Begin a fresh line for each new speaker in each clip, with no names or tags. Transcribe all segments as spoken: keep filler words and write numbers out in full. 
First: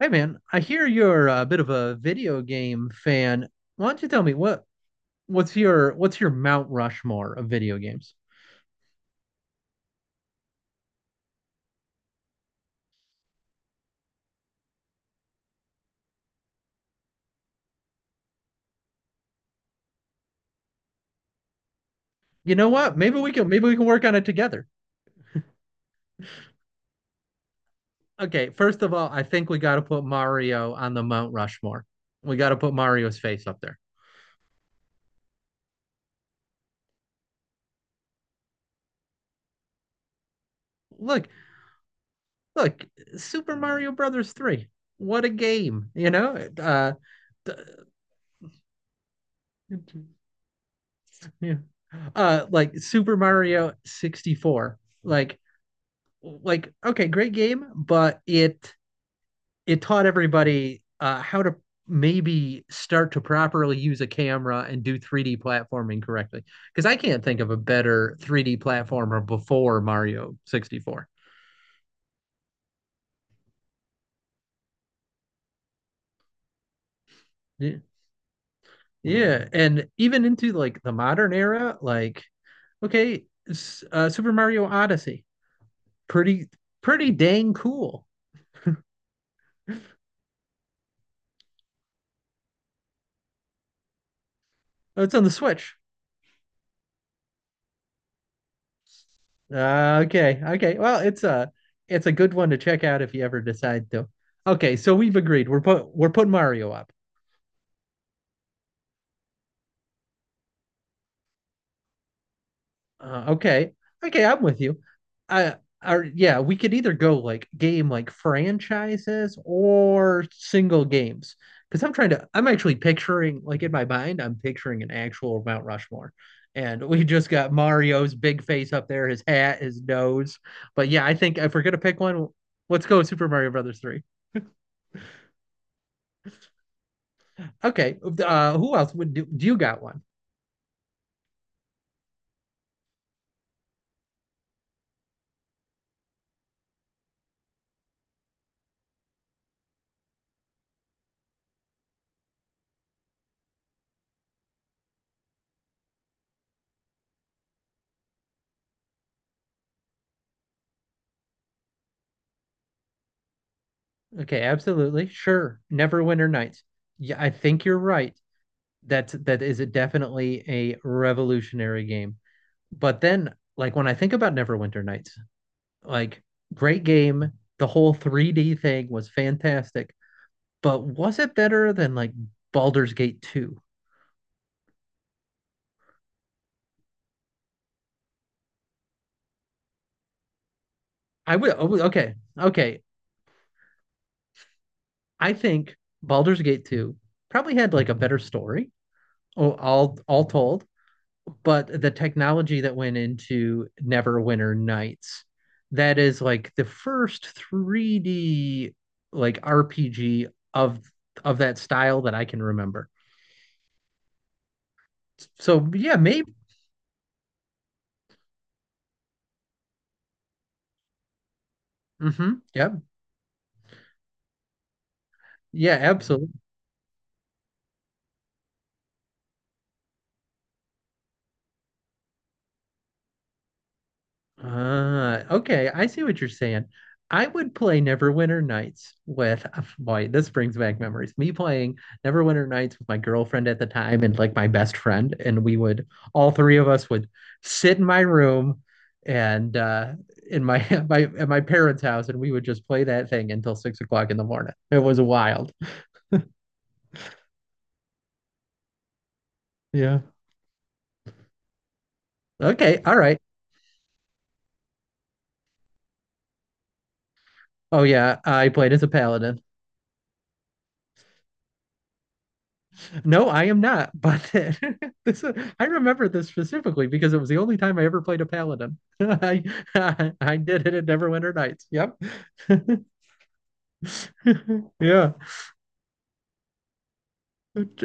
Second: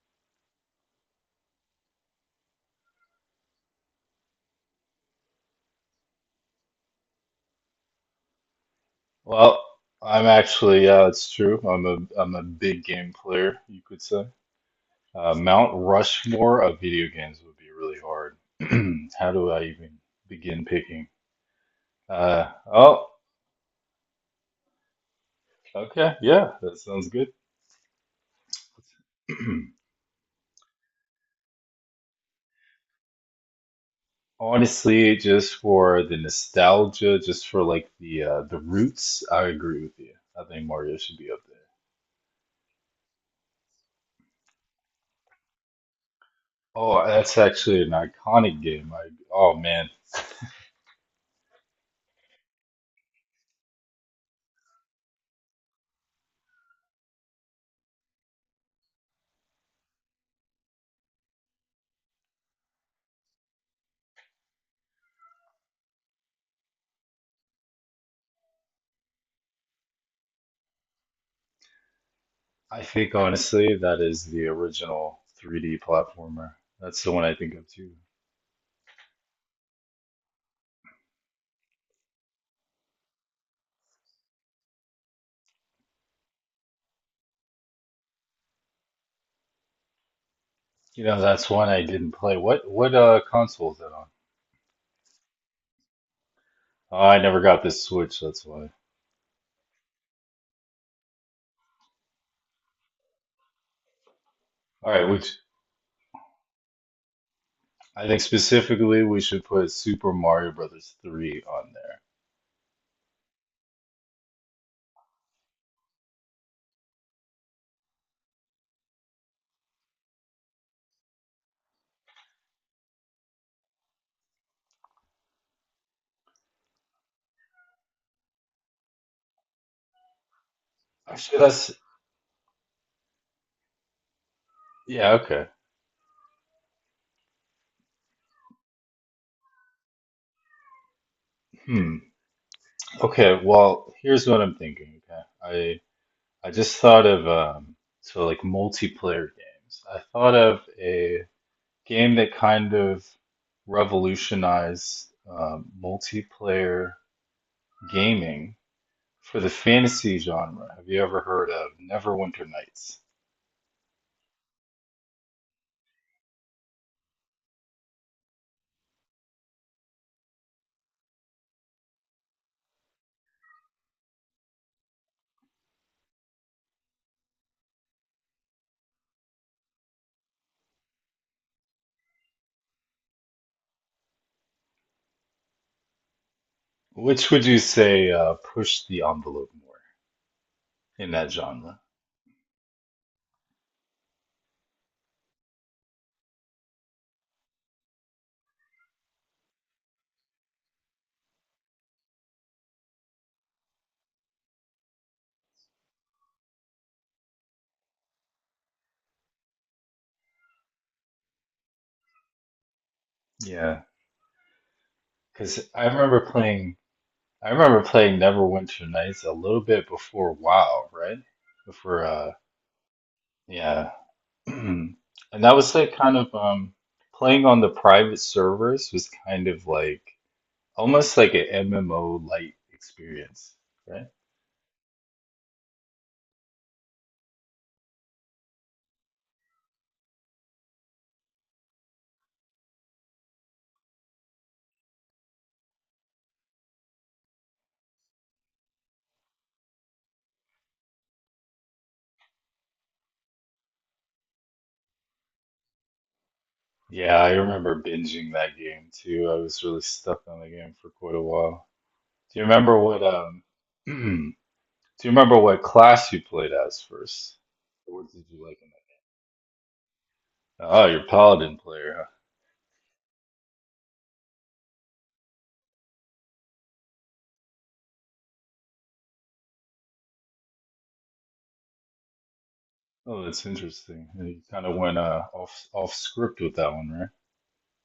Hey man, I hear you're a bit of a video game fan. Why don't you tell me what what's your what's your Mount Rushmore of video games?
Well, I'm actually, yeah, it's true. I'm a I'm a big game player, you could say. Uh, Mount Rushmore of video games would be really hard. How do I even begin picking? Uh,
You know what?
oh,
Maybe we can maybe we can work on it together.
okay, yeah, that sounds good.
Okay, first of all, I think we got to put Mario on the Mount Rushmore. We got to put Mario's face up there.
Honestly, just for the nostalgia, just for like the uh, the roots, I agree with you. I think Mario should
Look,
be up there.
look, Super Mario Brothers three. What a game, you know? Uh
Oh, that's
d-
actually an iconic game. I, oh man.
yeah. Uh like Super Mario sixty-four. Like like okay, great game, but it it taught everybody uh, how to maybe start to properly use a camera and do three D platforming correctly. Because I can't think of a better three D platformer before Mario sixty-four.
I think honestly that is the original three D platformer. That's the one I think of
Yeah.
too.
Yeah, and even into like the modern era, like okay, uh, Super Mario Odyssey, pretty pretty dang cool.
You know, that's one I didn't play. What what uh console is that on?
Oh, it's on the Switch.
Oh, I never got this Switch, that's why.
Uh, okay, okay. Well, it's a it's a good one to check out if you ever decide to. Okay,
All
so
right,
we've
which
agreed. We're put we're putting Mario up.
I think specifically we should put Super Mario Brothers three on there.
Uh, okay, okay. I'm with you. I are Yeah. We could either go like game like franchises or single games. Because I'm trying to, I'm actually picturing like in my mind, I'm picturing an actual Mount Rushmore, and we just got Mario's big face up there, his hat, his nose. But yeah, I
Actually,
think if we're
that's
gonna pick one, let's go Super Mario Brothers three.
Yeah, okay.
Okay. Uh, who else would do? Do? You got one.
Hmm. Okay, well, here's what I'm thinking, okay? I I just thought of um so like multiplayer games. I thought of a game that kind of revolutionized uh, multiplayer gaming for the fantasy genre. Have you ever heard of Neverwinter Nights?
Okay, absolutely. Sure. Neverwinter Nights. Yeah, I think you're right. That's that is a definitely a revolutionary game. But then, like when I think about Neverwinter Nights, like great game. The whole three D thing was fantastic. But was it better than like Baldur's Gate two?
Which would you say uh, pushed the envelope more in that
I would I
genre?
would- okay. Okay. I think Baldur's Gate two probably had like a better story, all all, all told, but the technology that went into Neverwinter Nights, that is like the first three D like R P G of of that style that I can remember.
Yeah, because
So
I
yeah,
remember
maybe.
playing. I remember playing Neverwinter Nights a little bit before WoW, right? Before, uh,
hmm Yeah,
yeah, and that was
yeah,
like kind
absolutely.
of um, playing on the private servers was kind of like almost like an M M O light experience, right?
Ah, okay, I see what you're saying. I would play Neverwinter Nights with, uh, boy, this brings back memories. Me playing Neverwinter Nights with my girlfriend at the time and like my best friend, and we would all three of us would sit in my room and uh in my my at my parents' house, and we would just play that thing until six o'clock in the morning. It was wild.
Yeah, I remember binging that game too. I was really
Yeah.
stuck on the game for quite a while. Do you remember
Okay. All
what
right.
um do you remember what class you played as first?
Oh
Or what
yeah,
did you
I
like in
played as a paladin.
that? Oh, you're Paladin player, huh?
No, I am not. But this, I remember this specifically because it was the only time I ever played a paladin. I, I I did it at Neverwinter Nights. Yep.
Oh, that's interesting. You kind of went
Yeah,
uh off off script with that one, right?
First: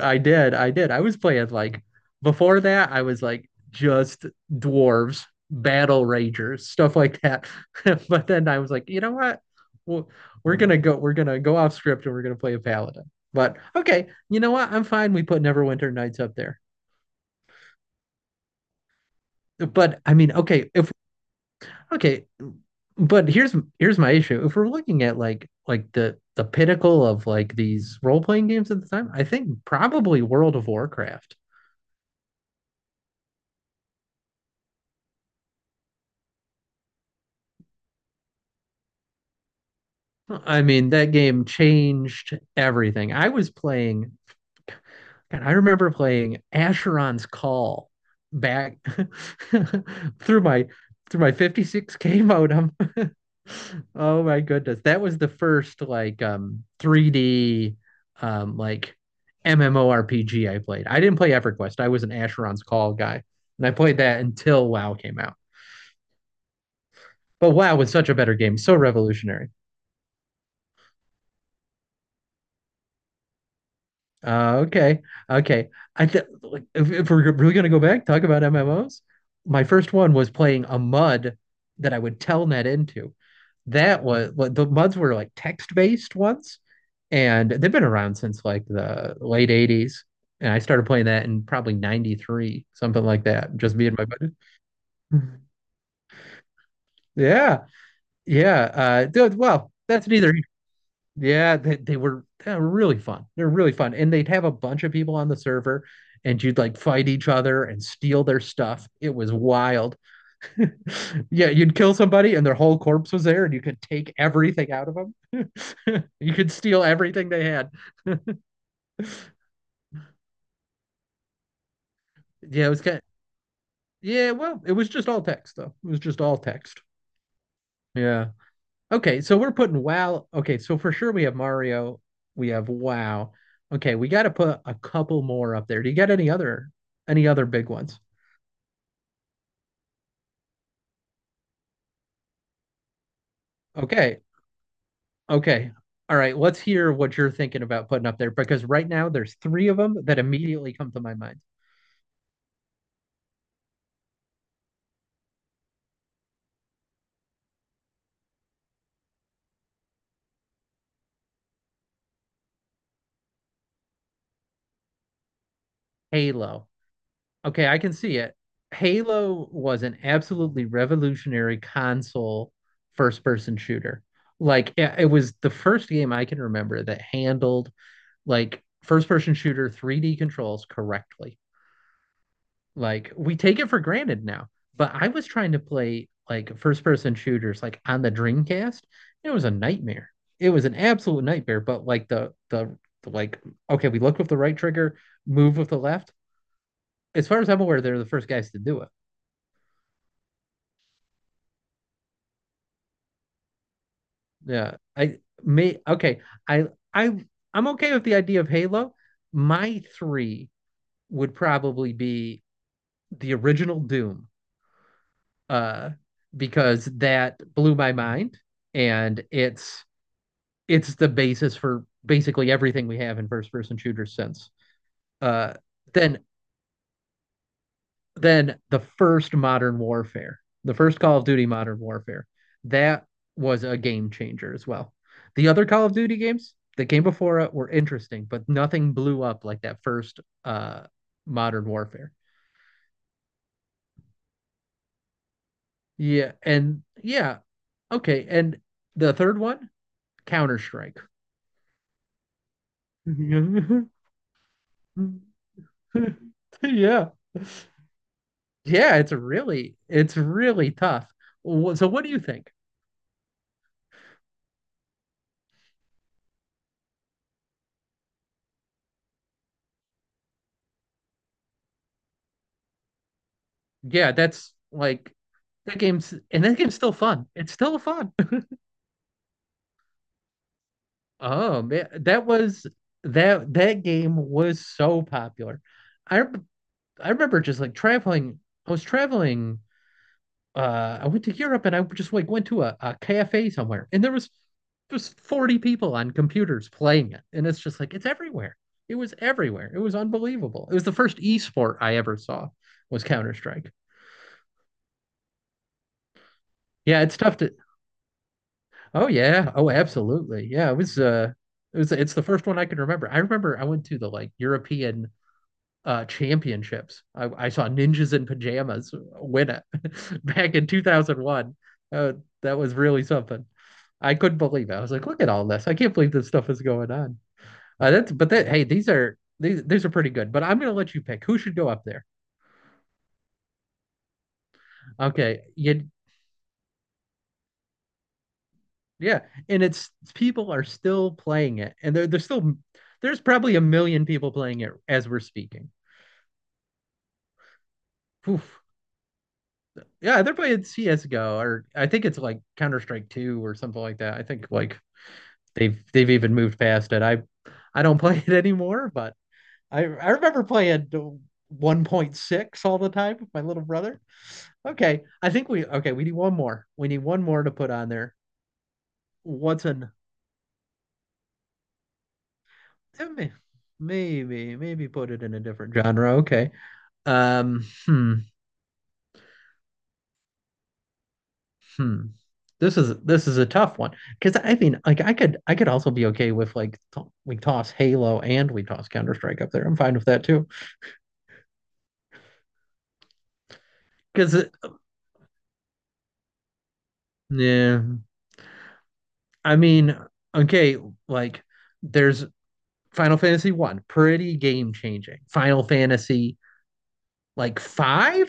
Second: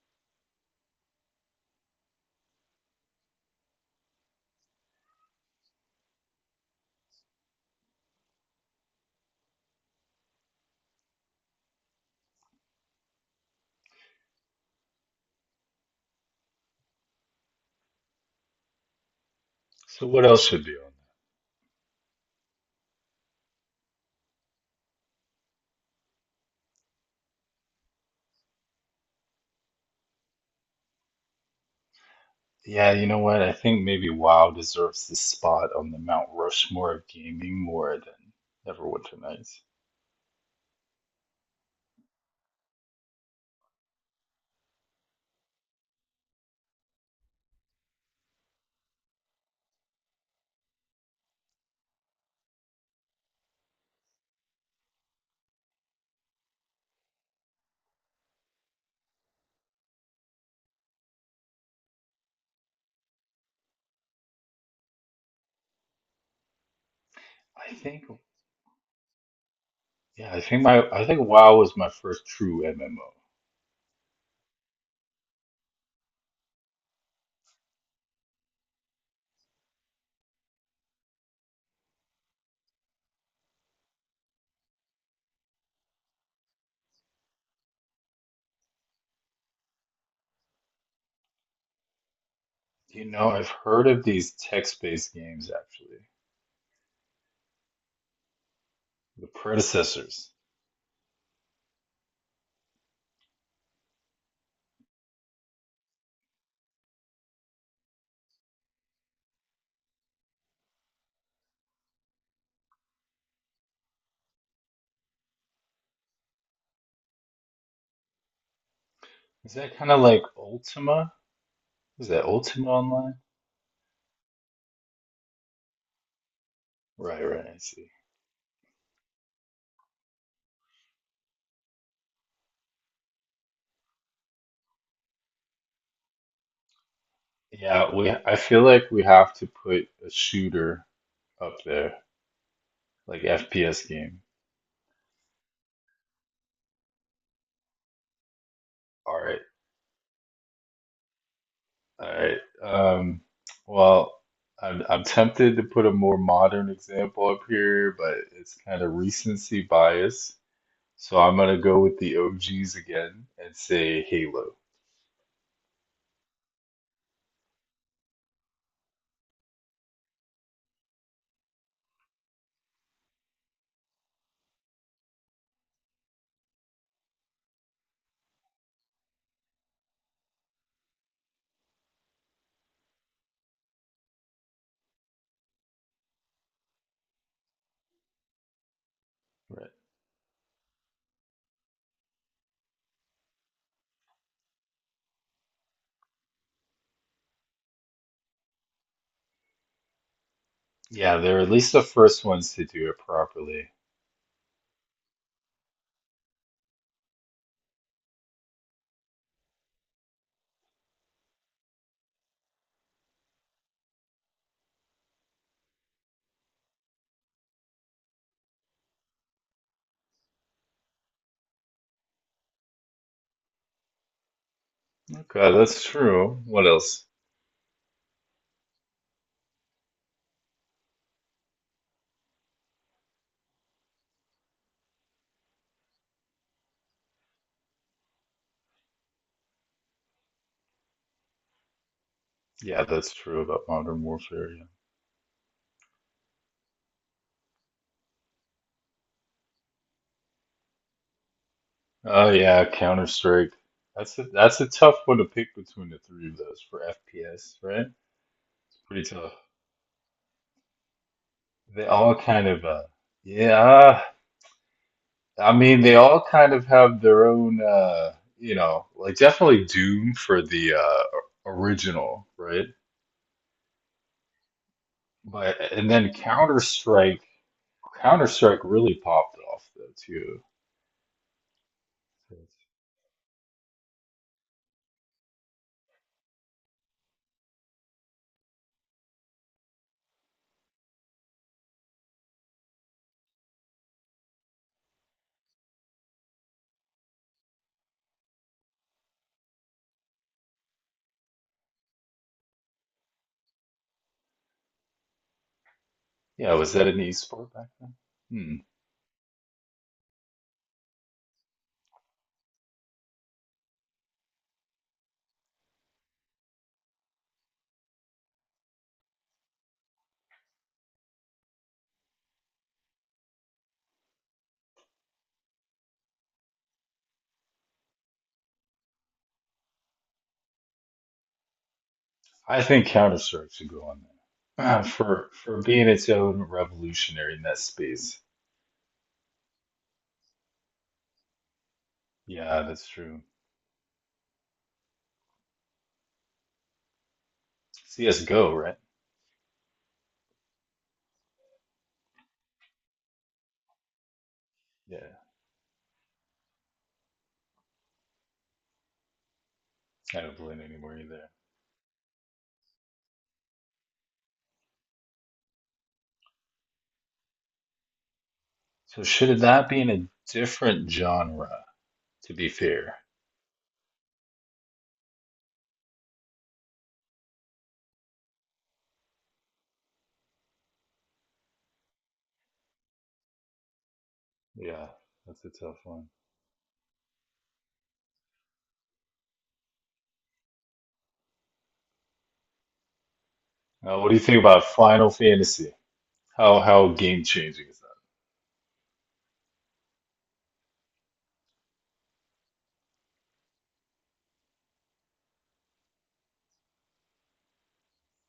I did. I did. I was playing like before that. I was like just dwarves, battle ragers, stuff like that. But then I was like, you know what? Well, we're gonna go. We're gonna go off script and we're gonna play a paladin. But okay, you know what? I'm fine. We put Neverwinter Nights up there. But
So
I
what
mean,
else should
okay,
be on
if
that?
Okay, but here's here's my issue. If we're looking at like like the the pinnacle of like these role-playing games at the time, I think probably World of Warcraft.
Yeah, you know what? I think maybe WoW deserves the spot on the Mount Rushmore of gaming more than Neverwinter Nights.
I mean, that game changed everything. I was playing And I remember playing Asheron's Call back through my through my fifty-six K modem. Oh my goodness. That was the first like um three D um like MMORPG I played. I didn't play EverQuest. I was an Asheron's Call guy. And I played that until WoW came out. But
I
WoW was
think,
such a better game, so revolutionary.
yeah, I think my, I think WoW was my first true M M O.
Uh, okay. Okay. I th Like if, if we're really gonna go back, talk about M M Os. My first one was playing a MUD that I would telnet into. That was what the MUDs were, like text-based ones, and they've been around since like the late eighties. And I started playing that in probably ninety-three, something
You
like
know, I've
that, just
heard
me and
of
my
these
buddy.
text-based games actually,
Yeah. Yeah. Uh,
the
dude, well, that's
predecessors.
neither. Yeah, they, they were they were really fun. They're really fun. And they'd have a bunch of people on the server and you'd like fight each other and steal their stuff. It was wild. Yeah, you'd kill somebody and their whole corpse was there and you could take everything out of them. You could steal everything they had.
Is that kind of like Ultima? Is that
Yeah, it
Ultima
was kind of,
Online?
yeah, well, it was just all text though. It was just all text.
Right, right, I see.
Yeah. Okay, so we're putting WoW. Okay, so for sure we have Mario, we have WoW. Okay, we got to put a couple more up there. Do you got any other any other big
Yeah,
ones?
we, I feel like we have to put a shooter up there, like F P S game.
Okay. Okay. All right. Let's hear what you're thinking about putting up there because right now
All
there's
right,
three of them that immediately come to my mind.
all right. Um, well, I'm, I'm tempted to put a more modern example up here, but it's kind of recency bias. So I'm gonna go with the O Gs again and say Halo.
Halo. Okay, I can see it. Halo was an absolutely revolutionary console first-person shooter. Like it, it was the first game I can remember that handled like first-person shooter three D controls correctly. Like we take it for granted now. But I was trying to play like first person shooters like on the Dreamcast. It was a
Right.
nightmare. It was an absolute nightmare. But like the the, the like okay, we look with the right trigger, move with the left. As far as I'm aware, they're the first guys to do it.
Yeah, they're at least the first ones to do it properly.
Yeah. I may okay. I I I'm okay with the idea of Halo. My three would probably be the original Doom. Uh because that blew my mind and it's it's the basis for basically everything we have in first person shooters since.
Okay,
Uh,
that's
then
true. What else?
then the first modern warfare, the first Call of Duty Modern Warfare, that was a game changer as well. The other Call of Duty games that came before it were interesting, but nothing blew up like that first uh, Modern Warfare.
Yeah, that's true about Modern Warfare. Yeah.
Yeah, and yeah, okay, and the third one, Counter Strike.
Oh yeah, Counter Strike. That's a that's a tough one to pick between the three of those for
yeah,
F P S, right? It's
Yeah,
pretty
it's
tough.
really it's really tough. Wh-
They
So what do
all
you
kind
think?
of uh yeah, I mean they all kind of have their own uh you know, like definitely Doom for the uh original, right?
Yeah, that's like
But
that
and then
game's and that
Counter
game's still
Strike,
fun. It's still fun.
Counter Strike really popped off though too.
Oh man, that was that that game was so popular. I rem- I remember just like traveling. I was traveling uh I went to Europe and I just like went to a, a cafe somewhere and there was just forty people on computers playing it. And it's just like it's everywhere. It was everywhere. It was unbelievable. It was the first e-sport I ever saw was Counter-Strike.
Yeah, was that an
Yeah, it's tough
esport
to.
back then? Hmm.
Oh yeah. Oh, absolutely. Yeah, it was uh it was it's the first one I can remember. I remember I went to the like European uh, championships. I, I saw Ninjas in Pajamas win it back in two thousand one. Uh, that was really something. I couldn't believe it. I was like, look at all this. I can't believe this stuff is going on. Uh, that's but that Hey, these are these these are pretty good. But I'm gonna let you pick who should go up there.
I think Counter Strike should go on there. Ah, for
Okay,
for being
you,
its own revolutionary in that space.
yeah, and it's people are still playing it, and they're they're still
Yeah, that's
there's
true.
probably a million people playing it as we're speaking.
C S:G O,
Oof.
right?
Yeah, they're playing C S:G O, or I think it's like Counter Strike Two or something like that. I think like
Yeah,
they've they've even moved past it. I I don't play it anymore, but I I
I don't
remember
play it
playing
anymore either.
one point six all the time with my little brother. Okay, I think we okay, we need one more. We need one more to put on there.
So should
What's
that be in
an
a different genre? To be fair.
Maybe maybe put it in a different genre. Okay. Um hmm, hmm. This is this is a tough one because I mean
Yeah,
like I could
that's a
I could
tough
also be
one.
okay with like t- we toss Halo and we toss Counter Strike up there. I'm fine with that too
Uh, what do you think
because
about Final Fantasy? How how game changing?
yeah. I mean, okay, like there's Final Fantasy one, pretty game changing. Final Fantasy like five,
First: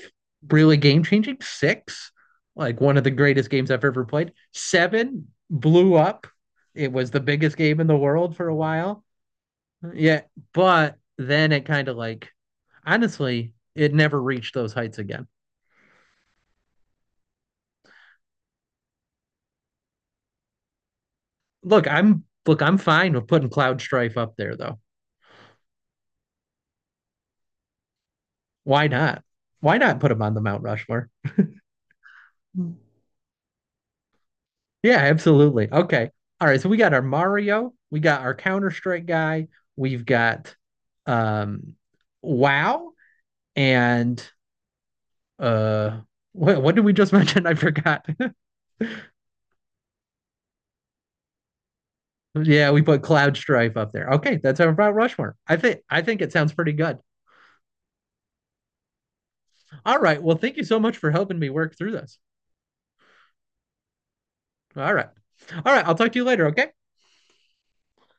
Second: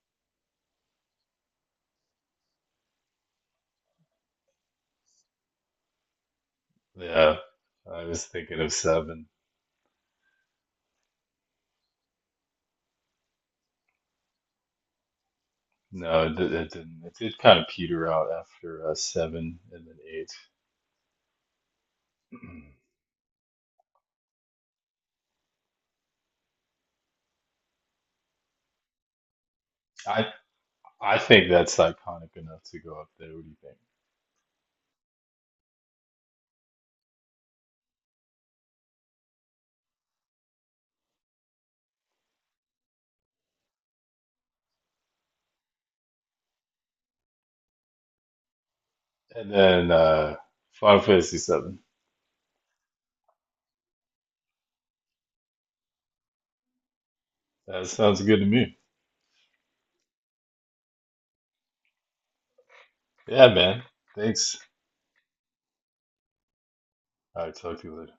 really game changing. six, like one of the greatest games I've ever played. seven blew up. It was the
Yeah,
biggest game in the
I was
world for a
thinking of
while.
seven.
Yeah, but then it kind of like honestly, it never reached those heights again.
No, it, di- it didn't. It did kind of peter out after uh, seven and then eight.
Look, I'm look, I'm fine with putting Cloud Strife up there though. Why not? Why not put him
I
on the Mount Rushmore?
I think that's iconic enough to go up there. What do you think?
Yeah, absolutely. Okay. All right. So we got our Mario, we got our Counter-Strike guy, we've got um WoW and uh what what did we just mention? I forgot.
And then uh, Final Fantasy seven.
Yeah, we put Cloud Strife up there. Okay, that's our about Rushmore. I think I think it sounds pretty good.
That sounds good to me.
All right. Well, thank you so much for helping me work through this.
Yeah, man. Thanks.
All right. All right, I'll talk to you later, okay?
All right, talk to you later.